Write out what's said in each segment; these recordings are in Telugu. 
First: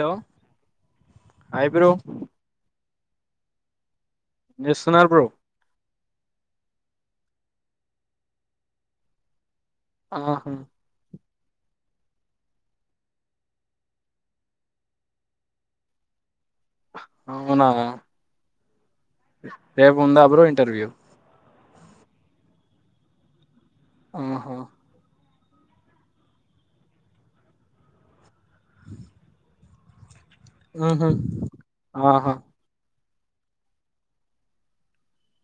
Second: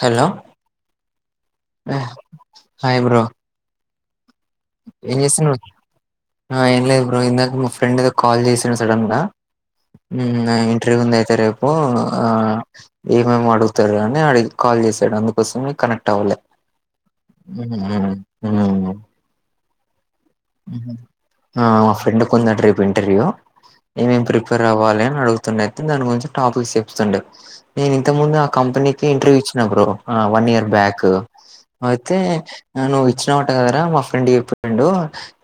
Hello hi bro hi bro ఏం చేస్తున్నారు ఏం బ్రో చేసనావ్ ఏం లేదు బ్రో ఇందాక మా ఫ్రెండ్ద కాల్ చేసా సడన్ గా ఆహా నా ఇంటర్వ్యూ ఉంది అయితే రేపు ఆ ఏమేమి అడుగుతారు అని అడి కాల్ చేసాడు అందుకోసమే కనెక్ట్ అవ్వాలి అవునా ఉమ్ రేపు ఉందా బ్రో ఇంటర్వ్యూ ఆ మా ఫ్రెండ్ కు ఉందంటా రేపు ఇంటర్వ్యూ ఏమేం ఆహా ప్రిపేర్ అవ్వాలి అని అడుగు దాని గురించి టాపిక్స్ చెప్తుండే నేను ఇంత ముందు ఆ కంపెనికి ఇంటర్వూ ఇచ్ బ్రో ఆ వన్ ఇయర్ బ్యాక్ ఉహు అయితే ఆహా నువ్వు ఇచ్చినావట కదరా మా ఫ్రెండ్ ఇ ఫ్రెండు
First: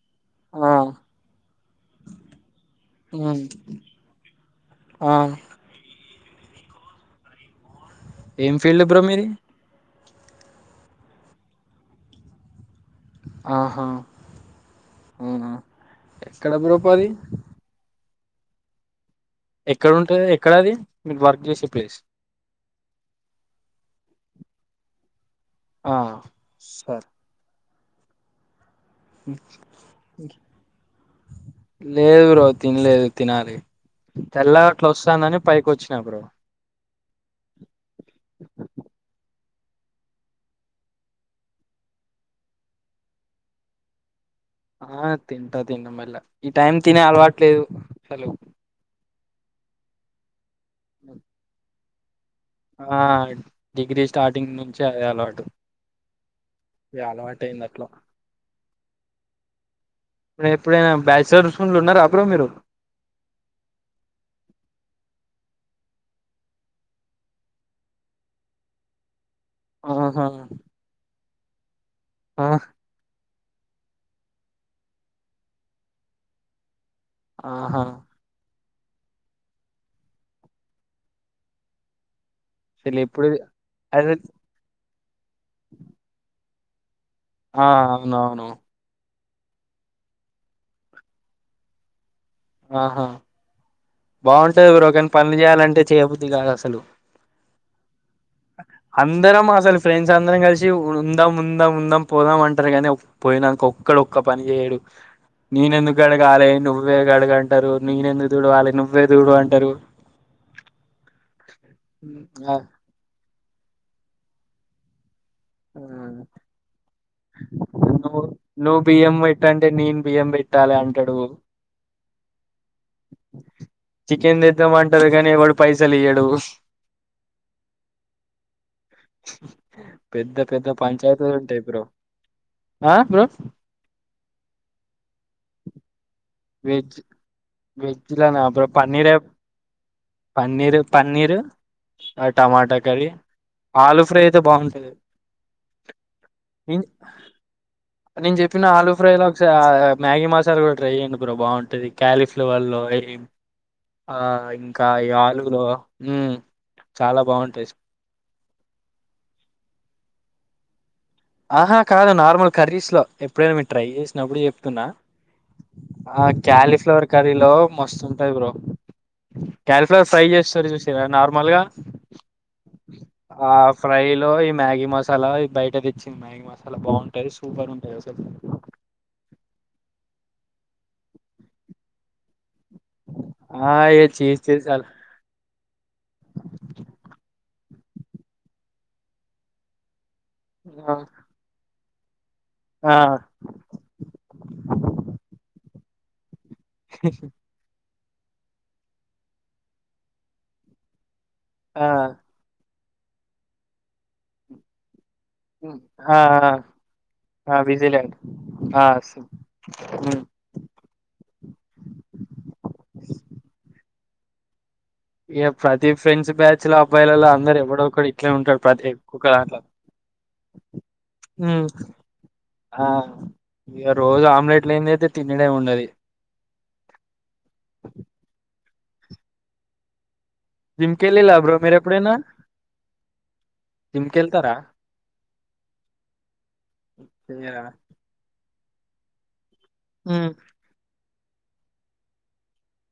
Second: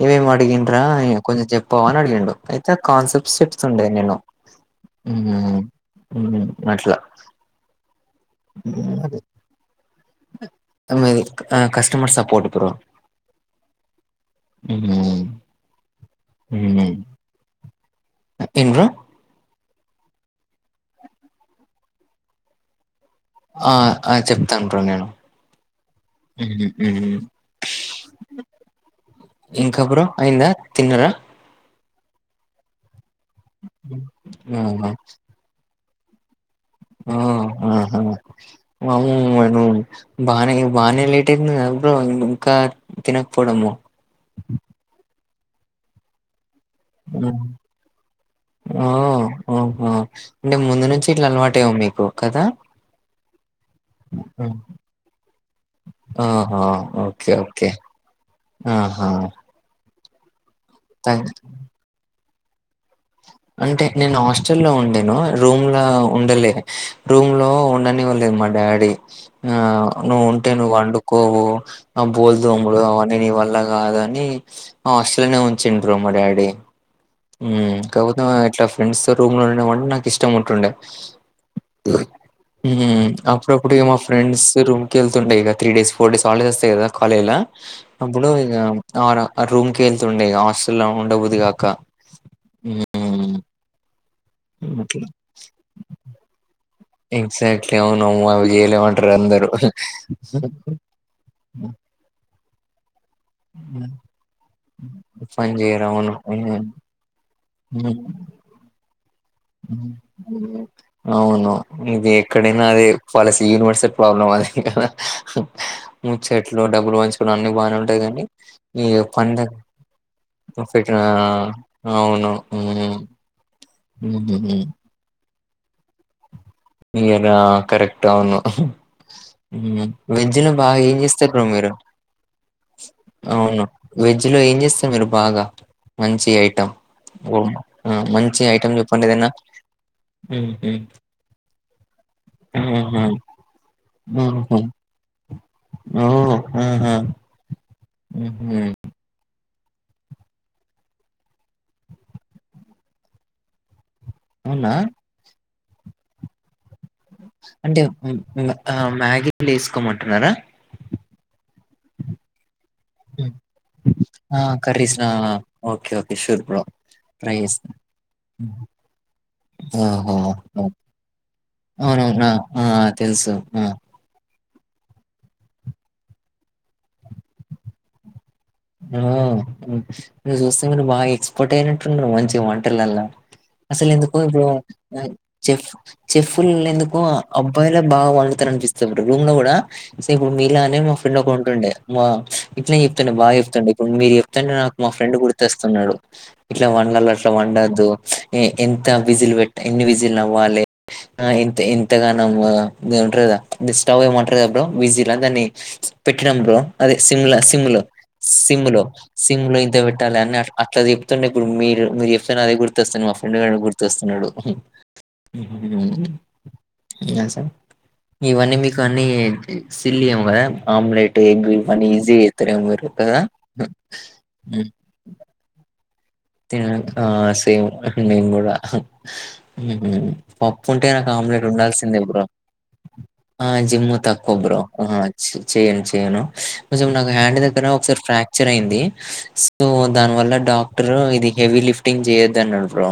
ఇవేం ఆ అడిగిండ్రా కొంచెం చెప్పవా అని అడిగిండు అయితే కాన్సెప్ట్స్ ఉమ్ చెప్తుండే నేను ఆ ఉమ్ ఉమ్ అట్లా ఏం ఫీల్డ్ బ్రో మీది ఉమ్ మీది కస్టమర్స్ సపోటు ఇప్పుడు ఆహా మ్మ్. అవునా ఎక్కడ బ్రో మ్మ్. పాది ఏం ఎక్కడ ఉంటది ఎక్కడ అది మీరు వర్క్ జేసే ప్లేస్ ఆ ఆ చెప్తాన్ బ్రో నేను ఆ సరే ఇంక బ్రో అయిందా తిన్నరా లేదు బ్రో తినలేదు తినాలి తెల్ల అట్ల ఆహా వస్తుందని పైకి వచ్చినా బ్రో ఆ అహ మమ్ బానే బానే లేట్ అయిందిగ బ్రో ఇంకా తినకపోవడము ఆ తింటా తింట మళ్ళా ఈ టైం తినే అలవాటు లేదు హలో ఓ ఓహో అంటే ముందు నుంచి ఇట్లా అలవాటే ఉంది మీకు కదా ఆ డిగ్రీ స్టార్టింగ్ నుంచి అయ్యాల అటు ఆహా ఓకే ఓకే అట్లా ఆహా నేను ఎప్పుడైనా థాంక్ బ్యాచిలర్స్ రూమ్లో ఉన్నార బ్రో మీరు అంటే నేను హాస్టల్లో ఉండేను రూమ్లో ఉండలే రూమ్లో ఉండనివ్వలేదు మా డాడి ఆ నువ్వు ఆహా ఉంటే నువ్వు వండుకోవు ఆ బోల్దోముడు అవన్నీ నీ వల్ల కాద అని హాస్టల్నే ఉంచిం బ్రో మా డాడీ ఉ ఆహా కాపో ఇట్లా ఫ్రెండ్స్ తో రూమ్లో ఉండవా నాకు ఇష్టం ఉంటుండే అసలు ఎప్పుడు అప్పుడప్పుడు ఇగ మా అదే ఫ్రెండ్స్ రూమ్ కెళ్తుంటాయి ఇగ three days four days holidays వస్తాయి గద కాలేజ్ల ఆ అప్పుడు అవునవును ఇగ ఆ రూమ్ కి వెళ్తుండే హాస్టల్లో ఉండబూద్దిగాక ఆహా బాగుంటది బ్రో అట్లా. కానీ పనులు జేయాలంటే చేయబుద్ది కాదుస లు ఎగ్జాక్ట్‌లీ. అవునమ్మో! అవి చేయలేమంటారు అందరం అందరూ. అసలు ఫ్రెండ్స్ అందరం కలిసి ఉందాం ఉందాం ఉందాం పోదామంటారు కానీ పోయినంక ఒక్కడు ఒక్క పని జేయడు పని చేయరు. నేనెందుకు అవును. కడగాలే హ్మ్. నువు నువే కడుగు అంటారు హ్మ్. నేనెందు తుడవాల నువ్వే తుడు అం అవును ఇది ఆ ఎక్కడైనా అదే ఫాలసీ యనివర్స ప్రాబ్లమ్ అది ముచ్చట్లు డబ్బులు వంచుకు అన్ని బానే ఉంటాయి నువ్వు కాని నువ్వు ఈ బియ్యం పండగ పెట్టంటే నేను బియ్యం పెట్టాలి పెట్నా అంటాడు ఆ అవును చికెన్ హుహుహు. తెద్దామంటారు కానీ ఎవడు పైసలు ఇయడు ఇయానా కరెక్ట్ అవును ఆ పెద్ద వెజ్జిలో పెద్ద బాగా ఏం చేస్తారు పంచాయతీలు బ్రో ఉంటాయి మీరు ఆ బ్రో అవును వెజ్ లో ఏం చేస్తారూ మీరు బాగా మంచిగా వెజ్ ఓ వెజ్ మంచి ఐటమ్ చెప్పండి ఏదైనా ఓ పన్నీరు పన్నీరు ఆ టమాటా కర్రీ ఆలు ఫ్రై అయితే బాగుంతుంది ఓ ఆహా నేను హుహు. చెప్పిన ఆలు ఫ్రై లో ఒకసారి మ్యాగీ మసాలా కూడా ట్రై చేయండి కూర బాగుంటుంది క్యాలీఫ్లవర్ లో అవునా ఇంకా ఈ ఆలులో హ్ అంటే హ్ ఆ మ్యాగీ వేసుకో మంటున్నారా ఆహా కాదు నార్మల్ కర్రీస్ లో ఎప్పుడైనా మీరు ట్రై ఆ! చేసినప్పుడు చెప్తున్నా కర్రీస్ ఆ! ఓకే. ఓకే. ఆ షూర్ బ్రో. క్యాలీఫ్లవర్ ట్రై కర్రిలో చేస్తా. మస్తు ఉంటాది బ్రో క్యాలిఫ్లర్ ఓహో! ఫ్రై చేస్తారు ఓహ్! చూసింన్రా నార్మల్గా అవునవునా. ఆ! తెలుసు. ఆ ఫ్రై లో ఈ మ్యాగీ మసాలా ఇది బయట తెచ్చింది. మ్యాగీ మసాలా బాగుంటాది సూపర్ ఉంటది. అసలు ఆ మీరూ చూస్తే మీరు బాగా ఎక్స్పోర్ట్ అయినట్టున్నారు. మంచిగా వంట లల్ల ఆ అసలు ఏ ఎందుకో ఇ చీజ్ చీజ్ చాలు చెఫ్ చెఫ్లు ఎందుకు అబ్బాయిలే బాగా వండుతారు అనిపిస్తది బ్రో రూమ్ లో కూడా సే ఇప్పుడు మీలానే ఆ మా ఫ్రెండ్ ఒకడు ఉంటుండే మా ఇట్లానే చెప్తుండే బాగా ఆ చెప్ ఇప్పుడు మీరు చెప్తుంటే నాకు మా ఫ్రెండ్ గుర్తస్తున్నాడు ఇట్లా వండలో అట్లా వండద్దు. ఎంత విజిలు పెట్టి ఎన్ని విజిలు అవ్వలే ఆ ఎంత ఎంతగానము దెమో అంటారు. గదా థిస్ స్టవ్ ఏమంటారు. గదా బ్రో విజీలా దాన్ని ఆ పెట్టినాము బ్రో అదే సిమ్లా ఆ సింలో విజిలాండ్ సిమ్ లో ఆ సిమ్ లో ఇంత పెట్టాలి అని అట్ల ది మొత్తం. ఇప్పుడు మీరు మీరు చెప్తుంటే అదే గుర్తొస్తాను మా ఫ్రెండ్ గాడే గుర్తొస్తున్నాడు. ఇగ ప్రతి ఫ్రెండ్స్ బ్యాచ్ లో అబ్బాయిలలో హుమ్ సార్ అందరు ఎవడో ఒకడు ఇట్లే ఇవన్నీ ఉంటాడు మీకు ప్రతి అన్నీ ఒక్క దాంట్లో సిల్లీ ఏమో కదా ఆమ్లెట్ ఎగ్ ఇవన్నీ ఈజీ గా చేస్తారూ ఏమో మీరు అ కదా ఇగా రోజు ఆమ్లెట్ లేనీదే అయితే తినుడే ఉండది తిన ఆ సేమ్ మేము గుడా పప్పు ఉంటే జిమ్ నాకు కెళ్ళిలా ఆమ్లెట్ బ్రో మీరు ఉండాల్సిందే ఎప్పుడైనా బ్రో ఆ జిమ్ తక్కువ బ్రో ఆ చెయ్యను చెయను కొంచెం నాకు హ్యాండ్ చెయ్యరా దగ్గర ఒకసారి ఫ్రాక్చర్ అయింది. సో దాని వల్ల డాక్ బ్రో ఇది హెవీ లిఫ్టింగ్ చేయొద్దు అన్నాడు. బ్రో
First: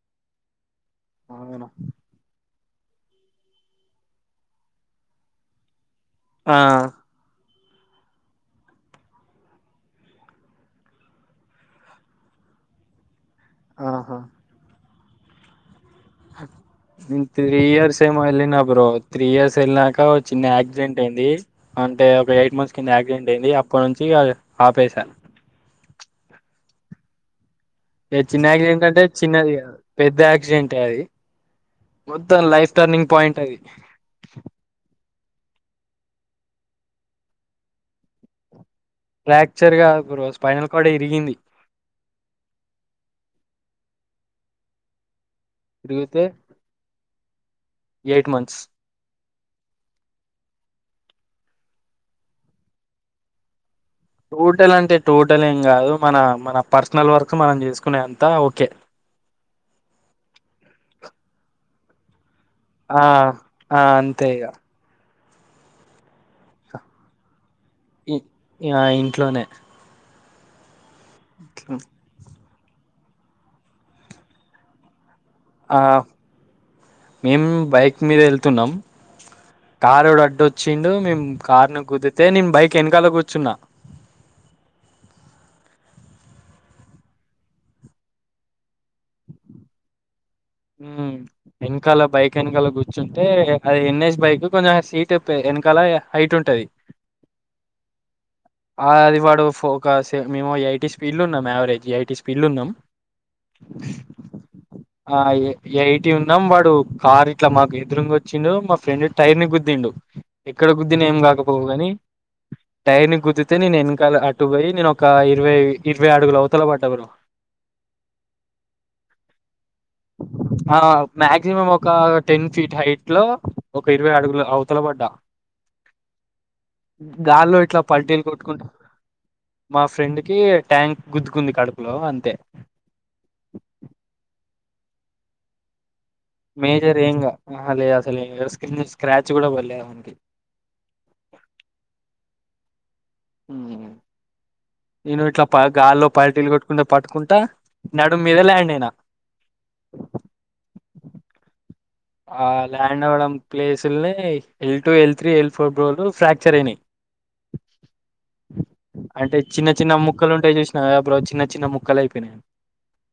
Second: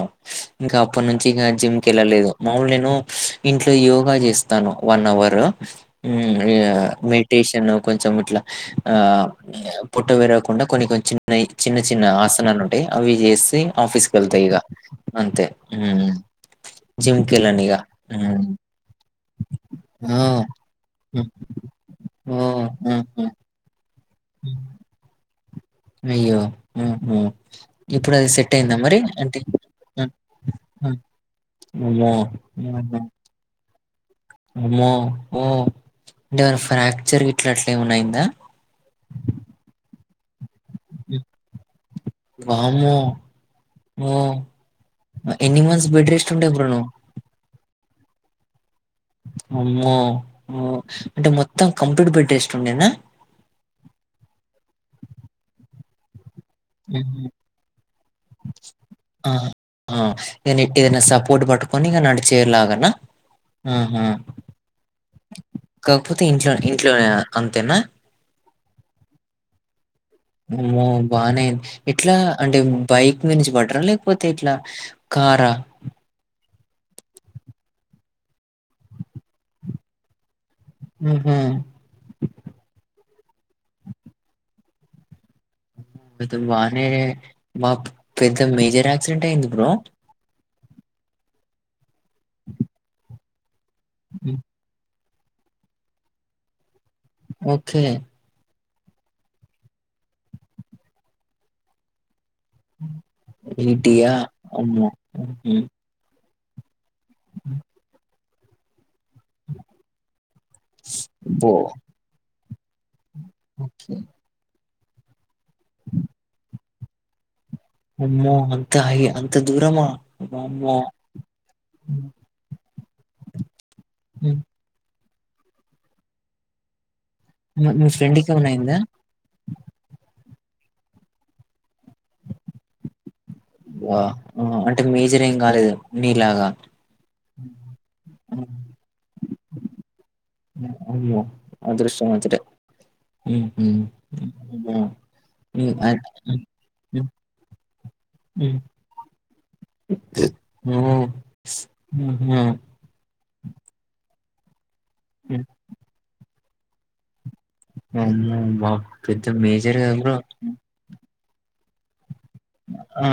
ఇంకా అప్పటి నుంచి ఇగా అవునా జిమ్ కి వెళ్ళలేదు మాములు గా నేను ఇంట్లో యోగా చేస్తాను వన్ అవర్ మె ఆ, మేడి టెషన్ కొంచం ఇట్లా ఆ పోట్ట పేరకుండా కొన్ని కొన్నీ చిన్న చిన్న చిన్న ఆసనాలు ఉం అంటే అవి చేసి ఆఫీస్ క ఆహా వెళ్తాయి ఇగా అంతే ఇగ అ నేను త్రీ ఇయర్స్ ఏమో హ్మ్. వెళ్ళిన బ్రో త్రీ ఇయర్స్ వెల్లినాక ఆ! చిన్న యాక్సిడెంట్ అయింది. హ్మ్. అంటే ఒక ఎయిట్ ఓహ్! మంత్స్ కింద హ్మ్. యాక్సిడెంట్ హ్మ్. అయింది. అప్పటి నుంచి ఇగ హ్మ్. ఆపేశ అయ్యో హ్ హ్ ఇప్పుడు అది చిన్న సెట్ అయిందా యాక్సిడెంట్ మరి అంటే చిన్నది కాదు పెద్ద యాక్సిడెంట్ అది అమ్మో మొత్తం లైఫ్ టర్నింగ్ పాయింట్ అది అమ్మో ఓ అంటే ఏమన్నా ఫ్రాక్చర్ గిట్ల అట్లేమన్న అయిందా ఫ్రాక్చర్ కాదు బ్రో స్పైనల్ కోడ్ హ్మ్. ఇరిగింది వామ్మో మో ఎన్ని మంత్స్ బెడ్ ఇరిగితే రెస్ట్ ఉండే బ్రో నువ్ ఎయిట్ మంత్స్ అమ్మో ఆ అంటే మొత్తం కంప్లిట్ బెడ్ రేస్ట్ ఉండేనా టోటల్ అంటే టోటల్ ఏం కాదు మన మన పర్సనల్ హుహు. వర్క్ మనం చేసుకునే అంతా ఓకే ఆ ఆ నినిట్ట ఏదన్న సపోర్ట్ పట్టుకోని ఇగ నడిచేలగా ఆ ఆ అహ అంతే ఇగ కాకపోతే ఇంట్లో ఇంట్లోనే అంతేనా మ్ ఆ ఇంట్లోనే అమ్మో బానే ఇట్లా అంటే బైక్ మీ నుంచి పడ్రా లేకపోతే ఇట్లా కారా ఆమేము బైక్ మీద వెళ్తున్నాం కారోడ్ అడ్డొచ్ వచ్చిండు మేము ఆహా! కార్ ను గుద్ధితే నేను బైక్ వెనకాల కూర్చున్నా అ బానే మా పెద్ద మేజర్ యాక్సిడెంట్ అయింది బ్రో మ్ వెనకాల బైక్ వెనకాల కూర్చుంటే అది ఎన్ేస్ హ్మ్. బైక్ కొంచెం అది సీట్ ట్ ప్పే వెనకాల హైట్ ఉంటది ఓకే ఆ అది వాడు ఒక మేము ఏయిటీ స్పీడ్ల ఉన్నాము యావరేజ్ ఐటీ స్పీ పిళ్ల్లున్నాం ఈటీయా? అమ్మో! ఆ హుహు. ఎట్ టున్నాం వాడు కార్ ఇట్లా మాకు ఎదురుంగోచ్చిండు మా ఫ్రెండ్ టైర్ ని గుద్దిీండు ఎక్కడ గుద్దీనా ఏం అబ్బో! కాకపోవుగాని టైర్ ని గు తే నేను వెనకాల అటు పోయి నేను ఒక ఇరవై ఇరవై అడుగుల అవుతల పడ్డ బ్రో [inaudible] అమ్మో అంత హై అంత దూరమా ఆ వామ్మో ట్లో ఒక ఇరవై హ్మ్. అడుగుల అవ్ తల పడ్డా గాళ్ళో మీ ఇట్లా మీ పల్టీలు ఫ్రెండ్‌కి ఏమైనా కొట్టుకుంటా అయిందా? మా ఫ్రెండ్ కి ట్యాంక్ గుద్దుకుంది కడుపులో అంతే వా అంటే మేజర్ ఏం కాలేదు నీలాగా మేజర్ ఏం కాద్ అహా లేదు అసలు స్క్రన్ స్క్రాచ్ కూడా పడలేదు వానికి వామ్మో అదృష్టం వంతుడే మ్ హ్మ్. హు ఆ నేను ఇట్లా గాల్లో పల్టీళ్లు కొట్టుకుంట ఉమ్, పట్టుకుంటా నడు మీద ల్యాండ్ అయినా మ్ ఆ ల్యాండ్ అవ్వడం ప్లేసుల్నే ఎల్ టూ ఎల్ త్రీ ఉమ్, ఎల్ ఫోర్ బ్రోలు ఫ్రాక్చర్ అయినాయి అమ్మో బా పెద్ద అంటే చిన్న మేజర్ కదా చిన్న బ్రో ముక్కలు ఉంటాయి చూస్ ఆ బ్రో చిన్న చిన్న ముక్కలు అయిపోయినాయి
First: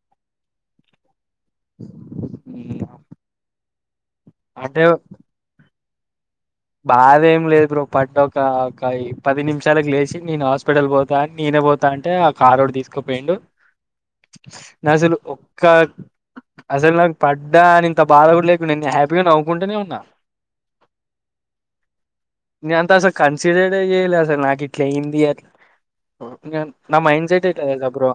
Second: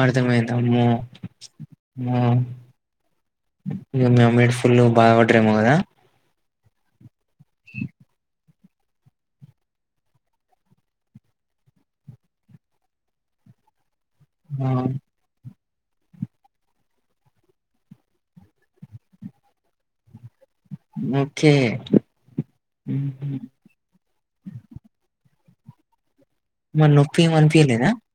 అర్థమయిందామ్మో ఆ హ్మ్. ఇగ మీ అమ్మ ల్ ఫుల్ అంటే బాదాపడ్డారేమో కదా బాధ ఏం లేదు బ్రో పడ్డ ఒక ఒకయ్ పది నిమిషాలకు లేచి నేను హాస్పిటల్ పోతా నేనే పోతా అంటే ఆ కారోడు కూడా తీసుకపోయిండు ఆ, నేన్ అసలు ఇంకా అసలు నాకు పడ్డా అని ఇంత బాధ కూడా లేకుండే నేను హ్యాపీగా నవ్వుకుంటనే ఉన్నా ఓకే నేనంత ఉమ్, అసలు ఉమ్. కన్సిడర్డ్ చేయలే అసలు నాకు ఇట్లా అఇంది అట్ మరి నా నొప్పి మైండ్ ఏం సెట్ ఎట్లా తెలుసా అనిపియలేదా బ్రో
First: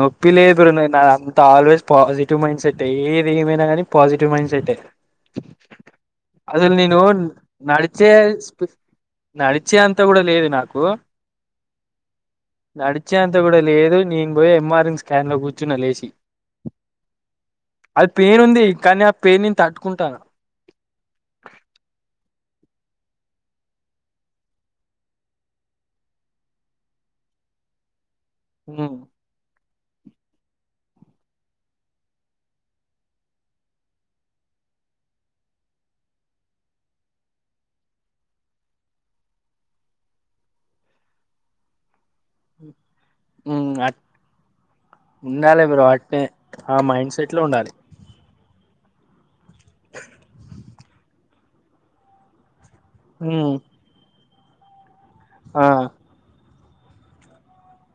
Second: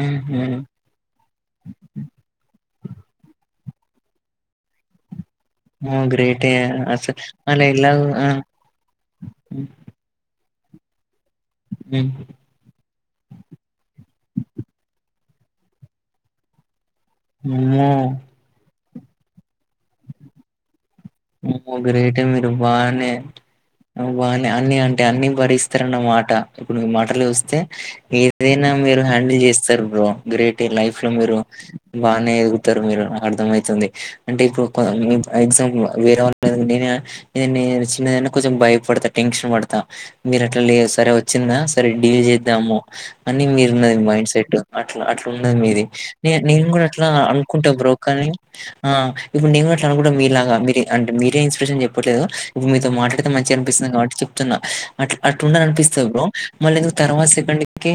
నొప్పిలేదు నాకు ఆల్వేస్ పాజిటివ్ మైండ్ సెట్ ఏది ఏమైనా కాని పాజిటివ్ మైండ్ సెట్టే ఆ గ్రేట ఏ అసలు టోన్ అలా ఎలా నడిచే ఉమ్, నడిచే అంత కూడా లేదు నాకు ఆమ్ నడిచేంత కూడా లేదు నేను పోయి ఎంఆర్ ఎన్ స్కాన్ లో కూర్చున్న లేచి అమ్మో అది పెయిన్ ఉంది కానీ ఆ పెయిన్ని తట్టుకుంటా ఆమ్ గ్రేట్ ఏ మీరు బానే అన్ని అంటే అన్ని భరిస్తారన్న మాట ఇప్పుడు మాటలు చూస్తే ఏ దేన్ని నన్నా ఉమ్ మీరు హ్యాండిల్ చేస్తారు బ్రో గ్రేట్ ఏ లైఫ్ లో మీరు బానే ఎదుగుతారు మీరు అర్థమయితుంది అంటే ఇప్పుడు ఎగ్జాంపుల్ వేరే వాల్లా నేను నేని వచ్చిన కొంచెం భయపడతా టెన్షన్ పడతా మీరు అట్లా లే సరే వచ్చిందా సరే డీల్ చేద్దాము అని ఉమ్ మీరున్నది అట్ మైండ్ సెట్ లో అట్లా అట్లా ఉన్నది ఉండాలి బ్రో మీది అట్నే న నేను ఆ కూడా అట్లా మైండ్ సెట్ లో ఉండాలి అనుకుంటా బ్రో కానీ ఆ ఇప్పుడు నేను అట్లా అనుకుంట మీలాగా మీరు అంటే మీరే ఇన్స్పిరేషన్ చెప్పట్లేదు ఇప్పుడు మీతో మాట్లాడితే ఉమ్ మంచిగా అనిపిస్తుంది కాబట్టి చెప్తున్నా అ అట్లా ఉండాలి ఆ అనిపిస్తుంది బ్రో మళ్ళీ ఎందుకు తర్వాత సెకండ్కి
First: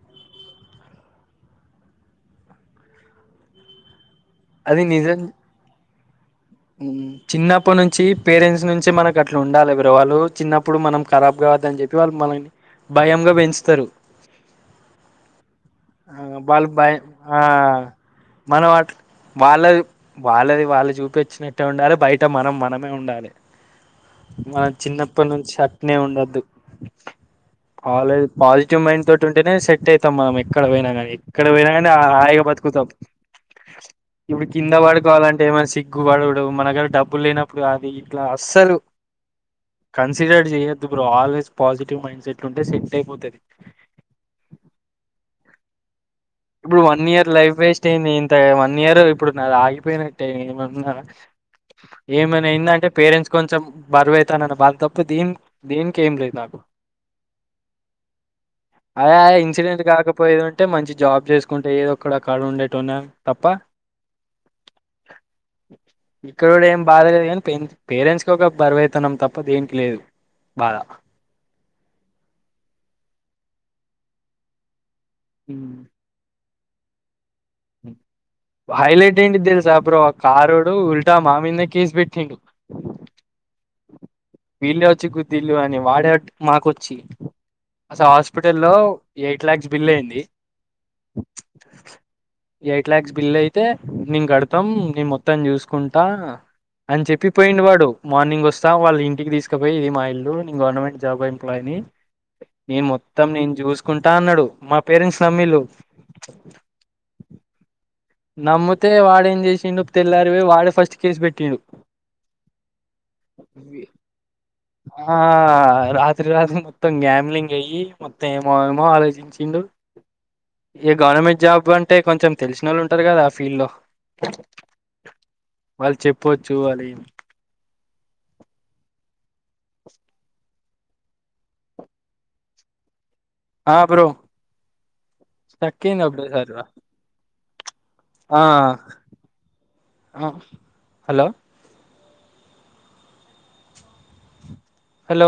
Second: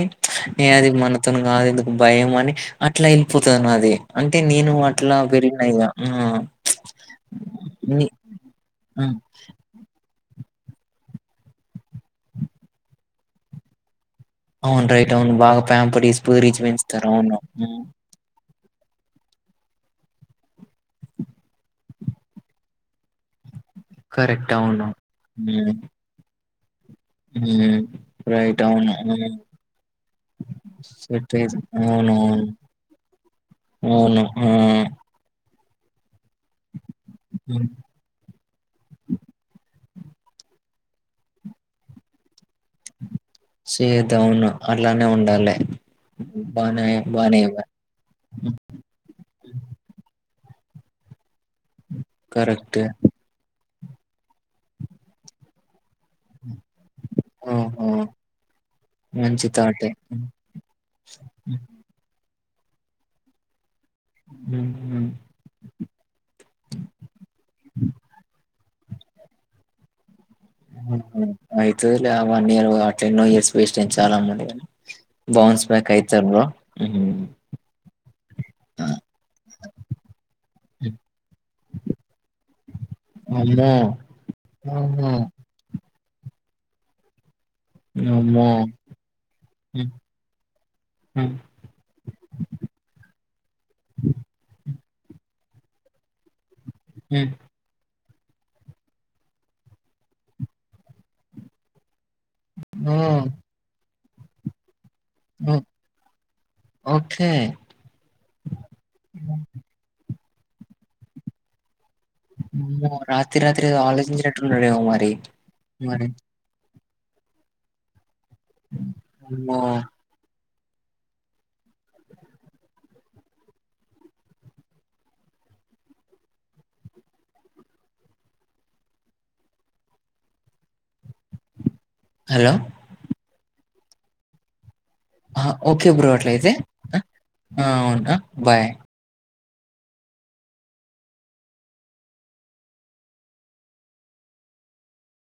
అది మనతోని కాదు ఎందుకు భయం అని అట్లా వెళ్ళిపోతాది నాది అంటే నేను అది అట్లా నిజం పెరిగిన ఇగా ఉమ్ ఉమ్ చిన్నప్పటి నుంచి వచ్చి పేరెంట్స్ నుంచి హ్మ్. మనకు అట్లా ఉండాలి బ్రో వాళ్ళు చిన్నప్పుడు మనం ఖరాబ్ కావద్దని చెప్పి వాళ్ళు మనల్ని భయంగా పెంచుతారు అవును రైట్ అవును బాగా ప్యాం ఆ పడిసి ప రీచి [unintelligible] వాళ్ళు భయం పెంచుతారు అవును ఆ మనం వాళ్ళది వాళ్ళది వాళ్ళు చూపెట్టు నచ్చినట్టే ఉండాలి బయట మనం మనమే ఉండాలి కరెక్ట్ మన అవును. చిన్నప్పటి నుంచి హ్మ్. అట్నే ఉండోదు హ్మ్. ఆల్వేస్ రైట్ పాజిటివ్ అవును. మైండ్ తోటి హ్మ్. ఉంటేనే సెట్ అయితాం మనం ఎక్కడ పోయినా కానీ ఏక్కడ సెటైజ్ పోయినా కూడా అవునవును. హయిగా బతుకుతాం అవును. ఇప్పుడు ఆ! కింద పడుకోవాలంటే ఏమన్నా గువ్వ బడడు మన దగ్గర డబ్బులు లేనప్పుడు హ్మ్. అది ఇట్లా అస్సలు కన్సిడర్ చేయొద్దు bro always positive mindset ఉంటే సెట్ అయిపోతాది చేయొద్దు అవును అట్లానే ఉండాలే ఇప్పుడు బానే వన్ ఇయర్ బానే ఇగా [unintelligible] ఇంత వన్ ఇయర్ ఇప్పుడు నాది ఆగిపోయినట్టే ఏమన్నా ఏమయింది కరెక్టే. అంటే పేరెంట్స్ కొంచెం బరువైతునారని బాద తప్పితే దీ దీనికి ఏం లేదు నాకు ఓహో! అవ ఆ మంచి ఇన్సిడెంట్ థాటే. హ్మ్. కాకపోయి ఉంటే అంటే మంచి జాబ్ చేసుకుంటే ఏదోక్కడ అక్కడ ఉండేటోనే తప్ప హమ్ హా ఇక్కడ ఏం బాధలేదు కానీ పేరెంట్స్ క ఒక బరువైతున్నాం తప్ప తప్ప దేనికి లేదు బాధ హమ్ అయిత దిలే ఆవన్ ఇయర్ అట్లా ఎన్నో ఇయర్స్ వేస్ట్ అయ్యింది చాలా మందికి గాని బౌన్స్ బ్యాక్ అయితావ హమ్ హై లైట్ ఏంది తెలుసా బ్రో ఆ కారోడు ఉల్టా మా మీద కేస్ పెట్టిండు అమ్మో వీళ్ళ వచ్చి ఆహా! గుద్దిలు అని వాడే మాకొచ్చి అసలు అమ్మో! హాస్పిటల్ లో ఎయిట్ లాక్స్ హ్మ్. బిల్ అయింది [inaudible] ఎయిట్ లాక్స్ బిల్లైతే నేన్ గడుతాం నేన్ మొత్తం జూస్కుంటా అన్ చెప్పి హ్మ్. పోయిండు వాడు మార్నింగొస్తా వాళ్ళు ఇ టికి దీస్కపొయ్యి ఇది మా ఇల్లు నేన్ గవర్నమెంట్ జాబ్ ఎంప్లాయిని నేన్ మొత్తం ఓహ్! నేన్ జూస్ కుంటా అన్నాడు మా పేరెంట్స్ నమ్మిళ్ళు ఓహ్! ఓకే నమ్ముతే వాడేం జేసిండు తెల్లారివొయ్ వాడే ఫస్ట్ కేస్ బెట్టిండు అమ్మో! రాత్రి రాత్రి ఏదో ఆలోచించినట్టున్నాడేమో మరి. ఆ మరి రాత్రి రాత్రింగ్ మొత్తం గ్యామ్లింగ్ అయ్యి మొత్తేమో ఏమో అమ్మో! ఆలోచించిండు ఇగ గవర్నమెంట్ జాబు అంటే కొంచం తెల్సినోళ్ళు వుంటరు గదా ఆ ఫీల్లో వాళ్ళ్ చెప్పొచ్చు అని హలో ఆ బ్రో ఆహ స్టక్ ఓకే అయింది బ్రో ఒకటేసారి అట్లైతే రా ఆ అవునా ఆ బాయ్. అహ హలో హలో